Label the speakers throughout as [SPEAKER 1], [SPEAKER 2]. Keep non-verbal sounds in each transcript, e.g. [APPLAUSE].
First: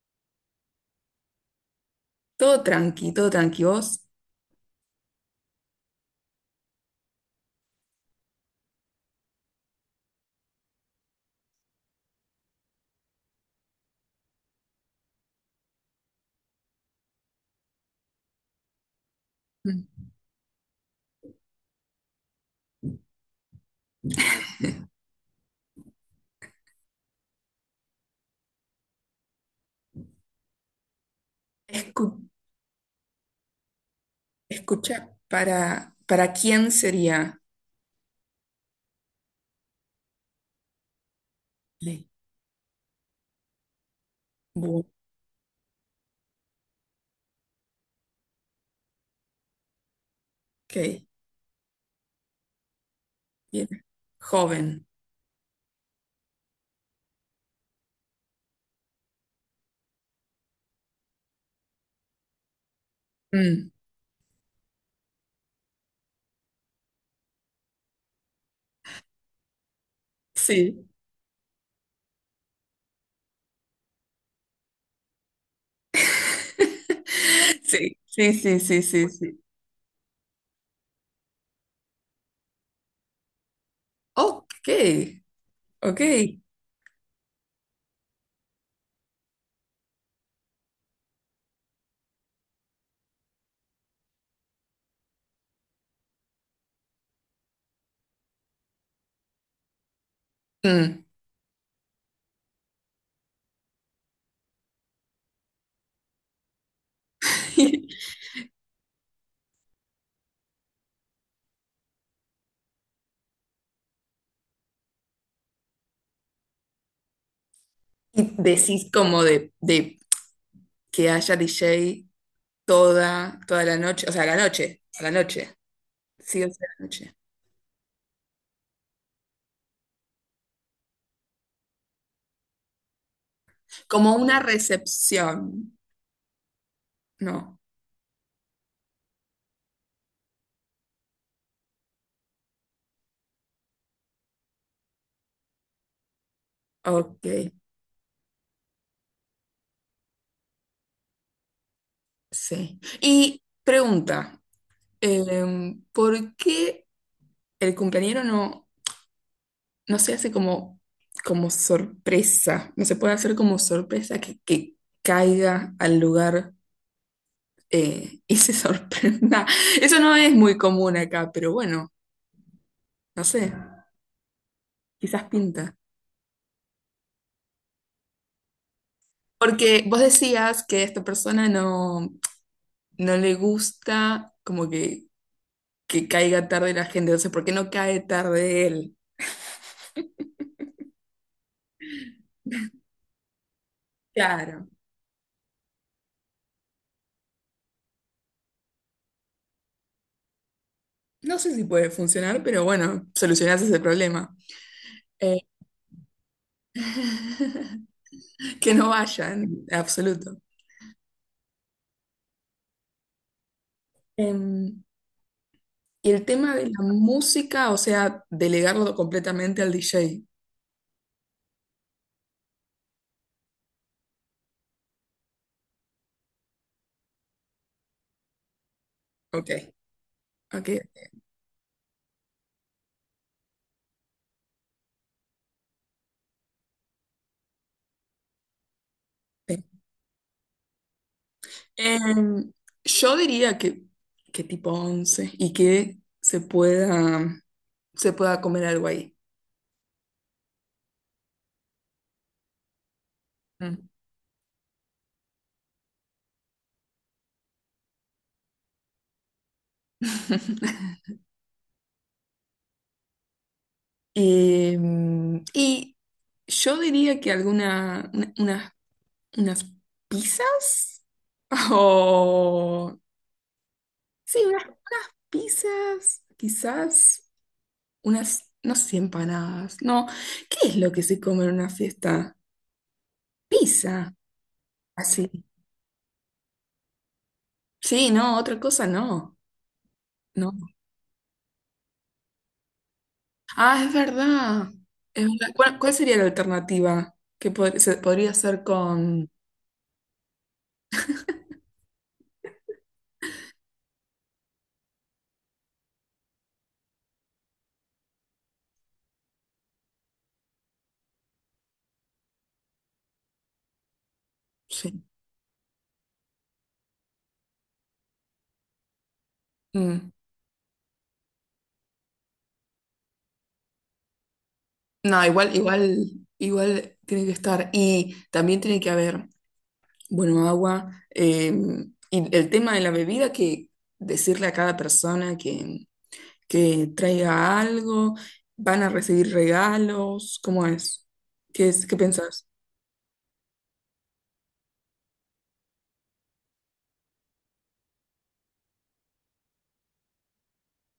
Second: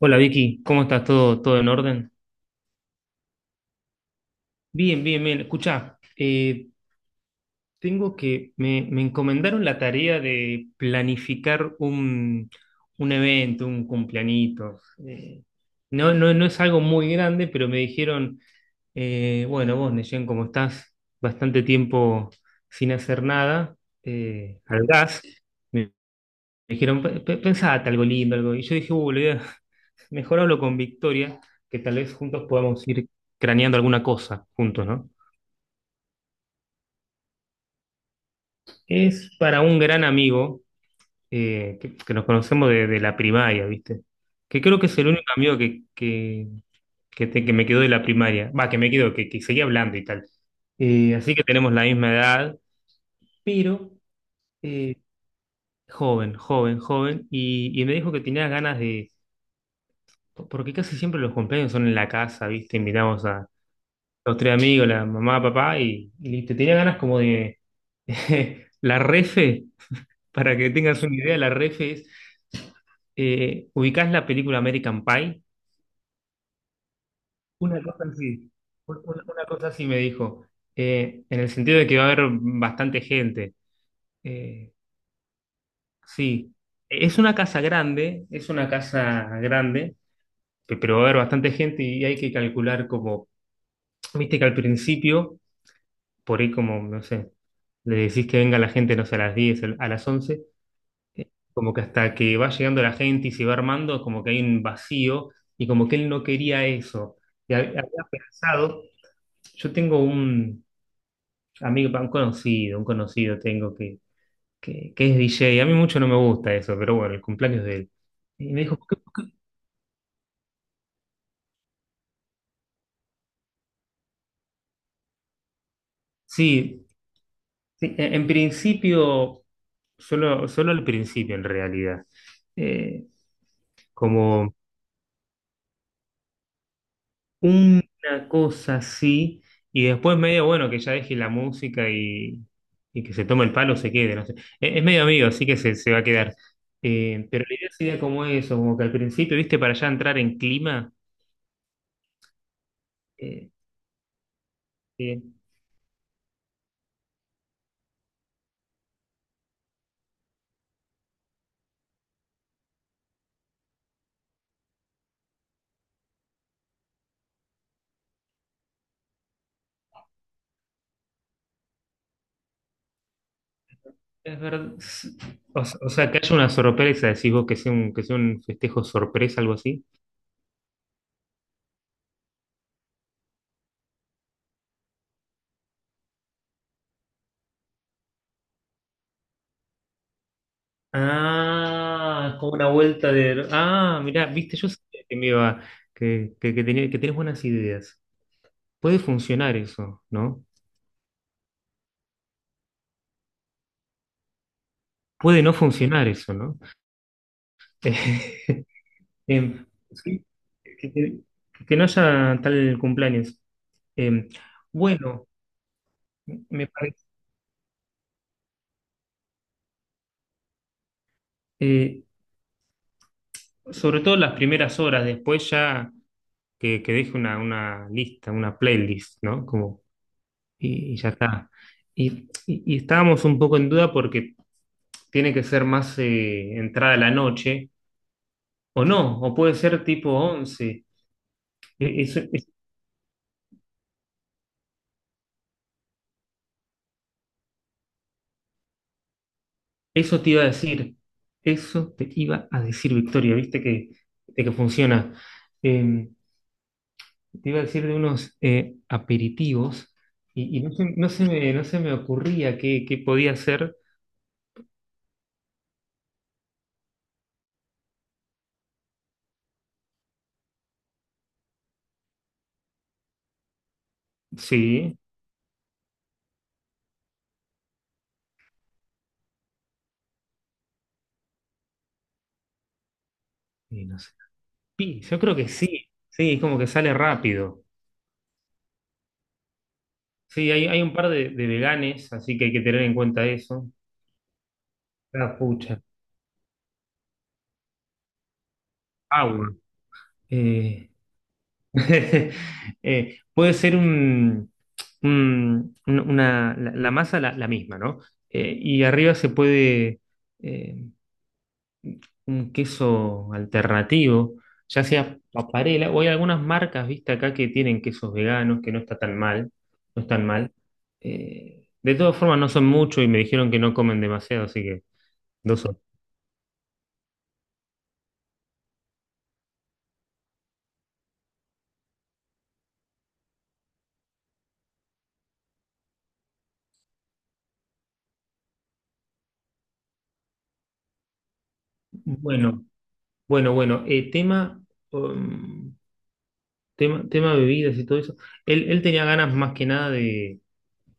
[SPEAKER 1] Hola Vicky, ¿cómo estás? ¿Todo en orden?
[SPEAKER 2] Todo tranqui, todo tranqui. Vos.
[SPEAKER 1] Bien, bien, bien. Escuchá, tengo me encomendaron la tarea de planificar un evento, un cumpleañito. Eh, no es algo muy grande, pero me dijeron, bueno,
[SPEAKER 2] Mm.
[SPEAKER 1] vos, Neyen, como estás bastante tiempo sin hacer nada, al gas. Me dijeron, Pensate algo lindo, algo". Y yo dije, le voy [LAUGHS] mejor hablo con Victoria, que tal
[SPEAKER 2] escu-
[SPEAKER 1] vez juntos podamos ir craneando alguna cosa juntos,
[SPEAKER 2] Escucha,
[SPEAKER 1] ¿no?
[SPEAKER 2] para quién sería?
[SPEAKER 1] Es para un gran amigo,
[SPEAKER 2] Sí.
[SPEAKER 1] que nos conocemos de la primaria, ¿viste? Que creo
[SPEAKER 2] Bu-
[SPEAKER 1] que es el único amigo que me quedó de la primaria. Va, que me quedó, que seguía hablando y tal.
[SPEAKER 2] Ok,
[SPEAKER 1] Así que tenemos la misma edad,
[SPEAKER 2] bien.
[SPEAKER 1] pero
[SPEAKER 2] Joven.
[SPEAKER 1] eh, joven, joven, joven. Y me dijo que tenía ganas de… Porque casi siempre los cumpleaños son en la casa, ¿viste? Invitamos a
[SPEAKER 2] Mm,
[SPEAKER 1] los tres amigos, la mamá, papá, y listo. Tenía ganas como de… [LAUGHS] La refe, para que
[SPEAKER 2] sí.
[SPEAKER 1] tengas una idea, la refe es… ¿ubicás la película American Pie?
[SPEAKER 2] [LAUGHS]
[SPEAKER 1] Una
[SPEAKER 2] Sí,
[SPEAKER 1] cosa
[SPEAKER 2] sí,
[SPEAKER 1] así,
[SPEAKER 2] sí, sí, sí, sí.
[SPEAKER 1] una cosa así me dijo, en el sentido de que va a haber bastante gente.
[SPEAKER 2] Ok,
[SPEAKER 1] Eh,
[SPEAKER 2] ok.
[SPEAKER 1] sí, es una casa grande, es una casa grande, pero va a haber bastante gente y hay que calcular como, viste que al principio por ahí como, no sé, le decís que venga la gente, no sé, a las 10 a las once,
[SPEAKER 2] Mm.
[SPEAKER 1] como que hasta que va llegando la gente y se va armando, como que hay un vacío y como que él no quería eso. Y había
[SPEAKER 2] [LAUGHS]
[SPEAKER 1] pensado, yo tengo un amigo, un conocido tengo que es DJ, a mí mucho no me gusta eso, pero bueno, el cumpleaños de él.
[SPEAKER 2] Y
[SPEAKER 1] Y me dijo,
[SPEAKER 2] decís
[SPEAKER 1] por
[SPEAKER 2] como
[SPEAKER 1] qué?
[SPEAKER 2] de que haya DJ toda, toda la noche, o sea, a la noche, a la noche. Sí, o sea, a la
[SPEAKER 1] Sí,
[SPEAKER 2] noche.
[SPEAKER 1] sí, en principio, solo, solo al principio en realidad. Eh,
[SPEAKER 2] Como una
[SPEAKER 1] como…
[SPEAKER 2] recepción, ¿no?
[SPEAKER 1] Una cosa así. Y después medio, bueno, que ya deje la música y que se tome el palo, se quede, no sé. Es medio amigo, así que se va a quedar.
[SPEAKER 2] Ok.
[SPEAKER 1] Pero la idea sería como eso, como que al principio, viste, para ya entrar en clima,
[SPEAKER 2] Sí. Y
[SPEAKER 1] eh,
[SPEAKER 2] pregunta,
[SPEAKER 1] eh,
[SPEAKER 2] ¿por qué el cumpleañero no se hace como, como sorpresa? No se puede hacer como sorpresa que caiga al lugar y se [LAUGHS] sorprenda. Eso no es muy común acá, pero bueno, no sé,
[SPEAKER 1] es verdad.
[SPEAKER 2] quizás
[SPEAKER 1] O,
[SPEAKER 2] pinta.
[SPEAKER 1] o sea, que haya una sorpresa, decís vos, que sea un festejo sorpresa, algo
[SPEAKER 2] Porque
[SPEAKER 1] así.
[SPEAKER 2] vos decías que a esta persona no, no le gusta como que caiga tarde la gente, entonces, ¿por qué no cae tarde él?
[SPEAKER 1] Ah, es como una vuelta de… Ah, mirá, viste,
[SPEAKER 2] Claro.
[SPEAKER 1] yo sabía que me iba, que tenía, que tenés buenas ideas. Puede funcionar eso, ¿no?
[SPEAKER 2] No sé si puede funcionar, pero bueno, solucionás ese problema. Eh,
[SPEAKER 1] Puede no funcionar eso, ¿no? [LAUGHS]
[SPEAKER 2] [LAUGHS]
[SPEAKER 1] Eh,
[SPEAKER 2] que no vayan,
[SPEAKER 1] Em, sí,
[SPEAKER 2] absoluto.
[SPEAKER 1] que, que- que no haya tal cumpleaños. Em,
[SPEAKER 2] Em,
[SPEAKER 1] bueno,
[SPEAKER 2] y el tema de
[SPEAKER 1] me
[SPEAKER 2] la
[SPEAKER 1] parece,
[SPEAKER 2] música, o sea, delegarlo completamente al DJ.
[SPEAKER 1] eh, sobre todo las primeras horas, después ya que deje una lista, una playlist, ¿no?
[SPEAKER 2] Ok,
[SPEAKER 1] Como,
[SPEAKER 2] ok.
[SPEAKER 1] y ya está. Y estábamos un poco en duda porque tiene que ser más entrada la noche, o no, o puede
[SPEAKER 2] Sí.
[SPEAKER 1] ser tipo 11.
[SPEAKER 2] Em, yo diría que tipo 11 y que se se pueda comer algo ahí.
[SPEAKER 1] Eso te iba a decir, eso te iba a decir, Victoria, viste
[SPEAKER 2] Mm.
[SPEAKER 1] que, de que funciona. Eh, te iba a decir de unos aperitivos y
[SPEAKER 2] [LAUGHS]
[SPEAKER 1] no se me ocurría qué, qué podía hacer.
[SPEAKER 2] Y yo diría que alguna, unas ¿Unas pizzas? [LAUGHS] O... Sí, unas
[SPEAKER 1] Sí,
[SPEAKER 2] pizzas, quizás unas, no sé, empanadas. No, ¿qué es lo que se come en una fiesta?
[SPEAKER 1] y no sé.
[SPEAKER 2] Pizza,
[SPEAKER 1] Sí, yo
[SPEAKER 2] así.
[SPEAKER 1] creo que sí, sí, es como que sale rápido.
[SPEAKER 2] Sí, no, otra cosa no.
[SPEAKER 1] Sí,
[SPEAKER 2] No.
[SPEAKER 1] hay un par de veganes, así que hay que tener en cuenta eso.
[SPEAKER 2] Ah, es verdad. Es
[SPEAKER 1] La
[SPEAKER 2] verdad. ¿Cuál,
[SPEAKER 1] pucha,
[SPEAKER 2] cuál sería la alternativa? Que podría ser con...
[SPEAKER 1] agua. Eh, [LAUGHS] puede ser una, la masa la misma, ¿no? Y arriba se puede eh, un queso alternativo, ya
[SPEAKER 2] Sí.
[SPEAKER 1] sea paparela, o hay algunas marcas, viste, acá que tienen quesos veganos, que no está tan mal, no
[SPEAKER 2] Mm.
[SPEAKER 1] están mal. De todas formas, no son muchos y me dijeron que no comen demasiado, así que
[SPEAKER 2] No, igual,
[SPEAKER 1] dos son.
[SPEAKER 2] igual, igual tiene que estar. Y también tiene que haber. Bueno, agua. Y el tema de la bebida, que decirle a cada persona que traiga algo, van a recibir regalos, ¿cómo es? ¿Qué es? ¿Qué pensás?
[SPEAKER 1] Bueno, bueno, bueno, tema, um, tema, tema bebidas y todo eso. Él tenía ganas más que nada de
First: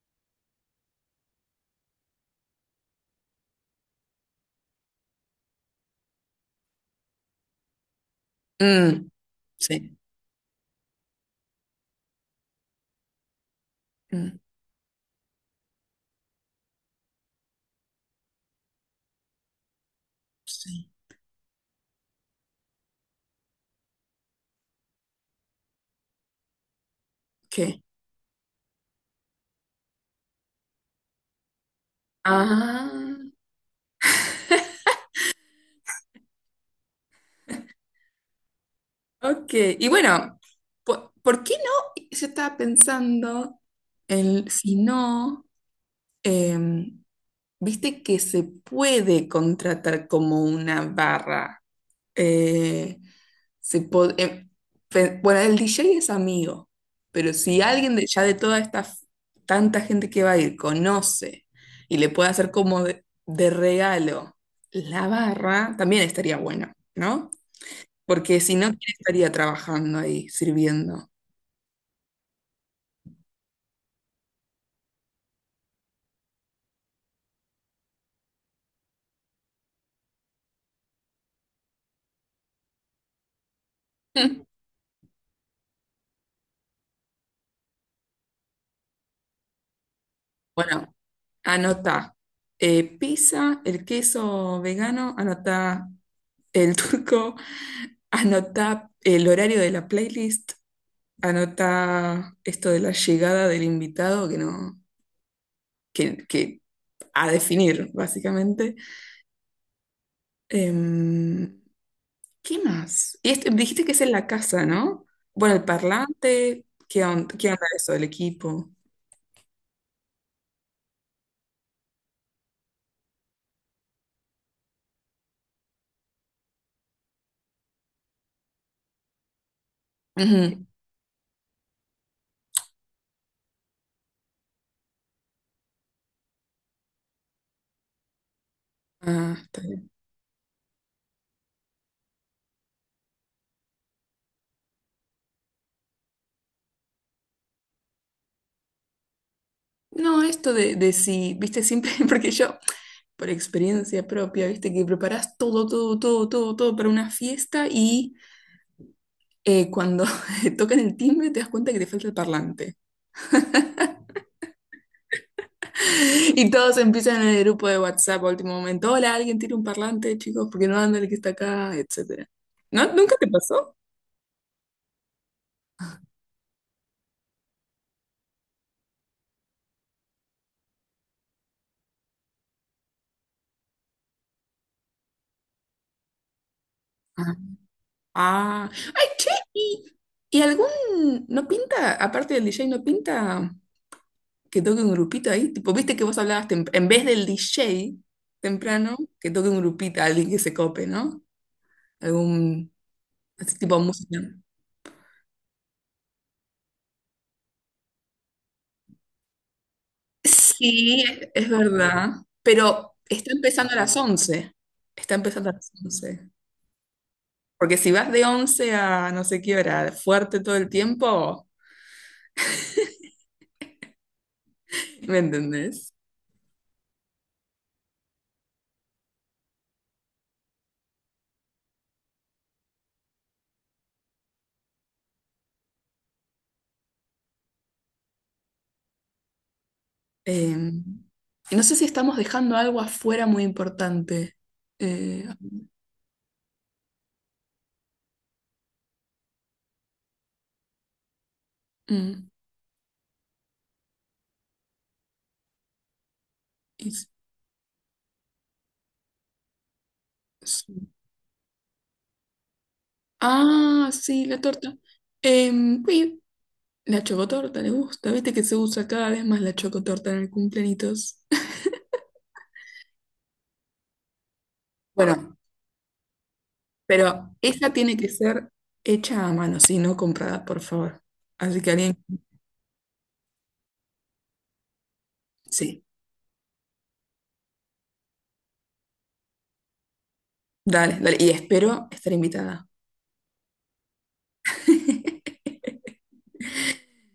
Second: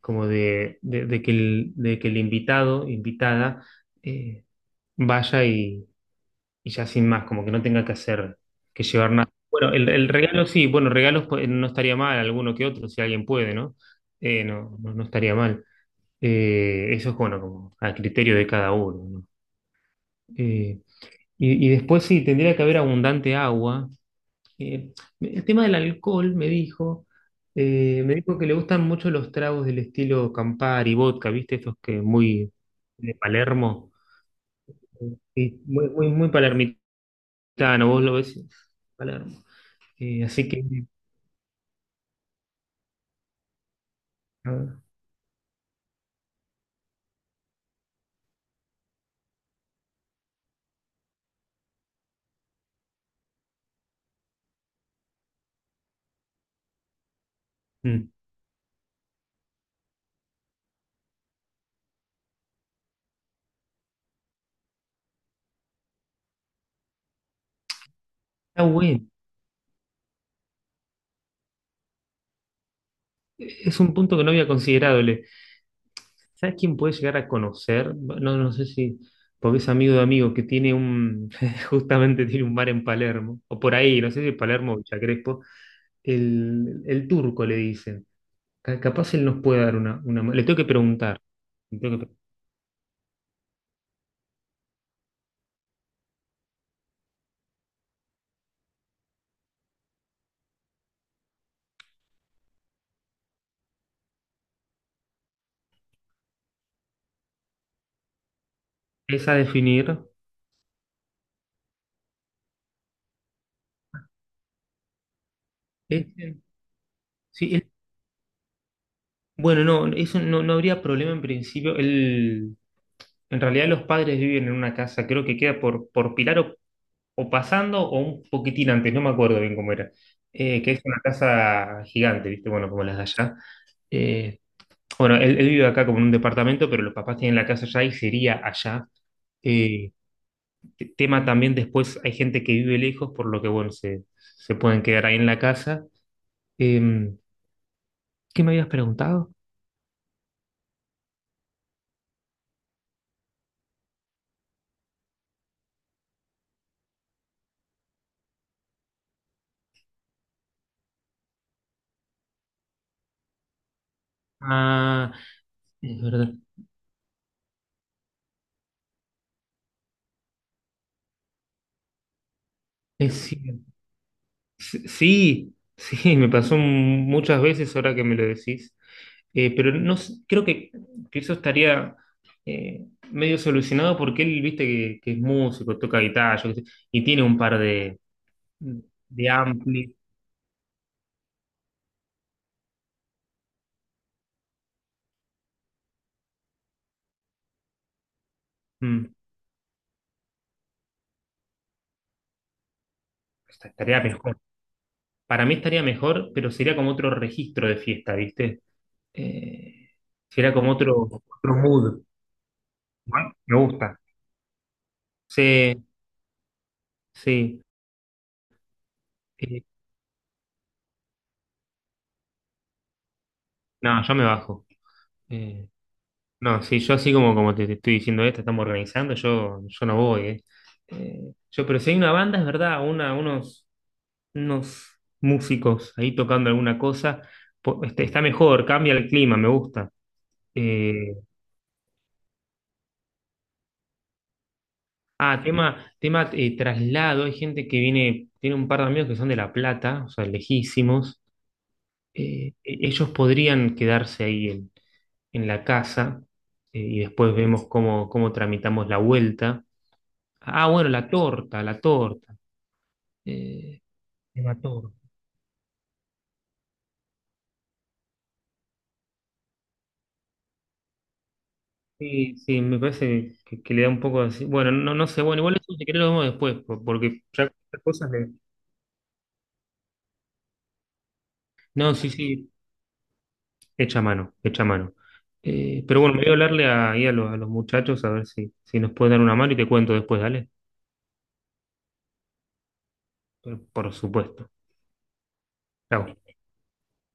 [SPEAKER 1] como de que de que el invitado, invitada, eh, vaya y ya sin más, como que no tenga que hacer, que
[SPEAKER 2] Mm,
[SPEAKER 1] llevar nada. Bueno,
[SPEAKER 2] sí.
[SPEAKER 1] el regalo sí, bueno, regalos pues, no estaría mal, alguno que otro, si alguien puede, ¿no?
[SPEAKER 2] Mm,
[SPEAKER 1] No estaría mal. Eso es bueno, como a criterio de cada uno, ¿no? Eh,
[SPEAKER 2] sí.
[SPEAKER 1] y después sí, tendría que haber abundante agua, que el tema del alcohol
[SPEAKER 2] ¿Qué?
[SPEAKER 1] me dijo que le gustan mucho los tragos del estilo Campari, vodka, ¿viste? Estos que muy
[SPEAKER 2] Ah,
[SPEAKER 1] de Palermo. Sí, muy, muy, muy palermitano, vos lo ves, Palermo.
[SPEAKER 2] ok. Y bueno,
[SPEAKER 1] Así que
[SPEAKER 2] ¿por qué no? Yo estaba pensando en si
[SPEAKER 1] ah,
[SPEAKER 2] no, em, viste que se puede contratar como una barra. Eh, se po- em, pe- bueno, el DJ es amigo, pero si alguien
[SPEAKER 1] mm,
[SPEAKER 2] ya de toda esta tanta gente que va a ir conoce y le puede hacer como de regalo la barra, también estaría bueno, ¿no? Porque si
[SPEAKER 1] está
[SPEAKER 2] no, ¿quién
[SPEAKER 1] bueno.
[SPEAKER 2] estaría trabajando ahí, sirviendo?
[SPEAKER 1] Es un punto que no había considerado. ¿Sabes quién puede llegar a conocer? No, no sé si, porque es amigo de amigo que tiene un, [LAUGHS] justamente tiene un bar en Palermo, o por ahí, no sé si
[SPEAKER 2] [LAUGHS]
[SPEAKER 1] Palermo o Villa Crespo. El turco le dicen. Capaz él nos puede dar una Le tengo que
[SPEAKER 2] Bueno,
[SPEAKER 1] preguntar. Le tengo que
[SPEAKER 2] anota pizza, el queso vegano, anota el turco, [LAUGHS] anota el horario de la playlist. Anota esto de la llegada del invitado que no, que a definir, básicamente.
[SPEAKER 1] Es a definir.
[SPEAKER 2] Em, ¿qué más? Y esto, dijiste que es en la casa, ¿no? Bueno, el
[SPEAKER 1] Este,
[SPEAKER 2] parlante, qué
[SPEAKER 1] sí,
[SPEAKER 2] onda eso el equipo?
[SPEAKER 1] bueno, no, eso no, no habría problema en principio. Él, en realidad los padres viven en una casa, creo que queda por Pilar o pasando o un poquitín antes, no me acuerdo bien cómo era.
[SPEAKER 2] Ujú.
[SPEAKER 1] Que es una casa gigante, ¿viste? Bueno, como las de allá. Eh, bueno, él, él vive acá como en un departamento, pero los papás tienen la casa allá y sería allá.
[SPEAKER 2] Ah, está bien.
[SPEAKER 1] Eh, Tema también después hay gente que vive lejos, por lo que bueno, se pueden quedar ahí en la casa. Em, ¿Qué me habías preguntado?
[SPEAKER 2] No, esto de si, viste, siempre, [LAUGHS] porque yo, por experiencia propia, viste, que preparás todo, todo, todo, todo, todo para una fiesta y cuando [LAUGHS] tocan el timbre te das cuenta que te falta el parlante.
[SPEAKER 1] Ah, es verdad.
[SPEAKER 2] [LAUGHS] Y todos empiezan en el grupo de WhatsApp a último momento. Hola, alguien tiene un parlante, chicos, porque no anda el que está acá, etcétera. ¿No?
[SPEAKER 1] Es
[SPEAKER 2] ¿Nunca te
[SPEAKER 1] cierto.
[SPEAKER 2] pasó?
[SPEAKER 1] Sí, sí, [LAUGHS] me pasó muchas veces ahora que me lo decís. Pero no s- creo que eso estaría eh, medio solucionado porque él, viste, que es músico, toca guitarra, yo qué sé, y tiene
[SPEAKER 2] Ah.
[SPEAKER 1] un par
[SPEAKER 2] Ah. Ay,
[SPEAKER 1] de
[SPEAKER 2] che, ¿y,
[SPEAKER 1] amplis.
[SPEAKER 2] y algún no pinta, aparte del DJ, no pinta que toque un grupito ahí? Tipo, viste que vos hablabas en vez del DJ temprano,
[SPEAKER 1] Mm,
[SPEAKER 2] que toque un grupito, alguien que se cope, ¿no? Algún así tipo de
[SPEAKER 1] estaría
[SPEAKER 2] música.
[SPEAKER 1] mejor. Para mí estaría mejor, pero sería como otro registro de fiesta, ¿viste? Eh, sería como
[SPEAKER 2] Sí,
[SPEAKER 1] otro,
[SPEAKER 2] es
[SPEAKER 1] otro mood.
[SPEAKER 2] verdad, pero está
[SPEAKER 1] Bueno, me
[SPEAKER 2] empezando a las
[SPEAKER 1] gusta.
[SPEAKER 2] once. Está empezando a las
[SPEAKER 1] Sí,
[SPEAKER 2] once.
[SPEAKER 1] sí.
[SPEAKER 2] Porque si vas de 11 a no sé qué
[SPEAKER 1] Eh,
[SPEAKER 2] hora, fuerte todo el tiempo,
[SPEAKER 1] no, yo me bajo.
[SPEAKER 2] ¿me
[SPEAKER 1] Eh,
[SPEAKER 2] entendés?
[SPEAKER 1] no, sí, yo así como, como te estoy diciendo esto, estamos organizando, yo no voy, ¿eh? Yo, pero si hay una banda, es verdad, una, unos, unos músicos ahí tocando alguna cosa, este, está mejor, cambia el clima, me gusta.
[SPEAKER 2] Eh,
[SPEAKER 1] Eh,
[SPEAKER 2] y no sé si estamos dejando algo afuera muy importante. Eh,
[SPEAKER 1] Ah, tema, tema traslado. Hay gente que viene, tiene un par de amigos que son de La Plata, o sea, lejísimos.
[SPEAKER 2] mm,
[SPEAKER 1] Ellos podrían quedarse ahí en la casa,
[SPEAKER 2] y
[SPEAKER 1] y
[SPEAKER 2] s-
[SPEAKER 1] después vemos cómo, cómo tramitamos la vuelta. Ah, bueno,
[SPEAKER 2] sí.
[SPEAKER 1] la torta, la torta. Eh,
[SPEAKER 2] Ah, sí, la
[SPEAKER 1] tema
[SPEAKER 2] torta.
[SPEAKER 1] torta.
[SPEAKER 2] Em, uy, la chocotorta le gusta, viste que se usa cada vez más la chocotorta en el cumpleañitos. [LAUGHS]
[SPEAKER 1] Sí, sí, me parece que le da un poco así. Bueno, no, no sé,
[SPEAKER 2] Bueno,
[SPEAKER 1] bueno, igual eso si querés lo vemos después, porque
[SPEAKER 2] pero
[SPEAKER 1] ya
[SPEAKER 2] esa tiene que
[SPEAKER 1] cosas de…
[SPEAKER 2] ser hecha a mano, sí, no comprada, por favor. Así que
[SPEAKER 1] No,
[SPEAKER 2] alguien,
[SPEAKER 1] sí, sí, hecha a mano, hecha a mano.
[SPEAKER 2] sí,
[SPEAKER 1] Pero bueno, me voy a hablarle ahí a los muchachos a ver si, si nos pueden dar una mano y te cuento después, dale.
[SPEAKER 2] dale, dale. Y espero estar invitada.
[SPEAKER 1] Pero por supuesto.
[SPEAKER 2] [LAUGHS]
[SPEAKER 1] Chau.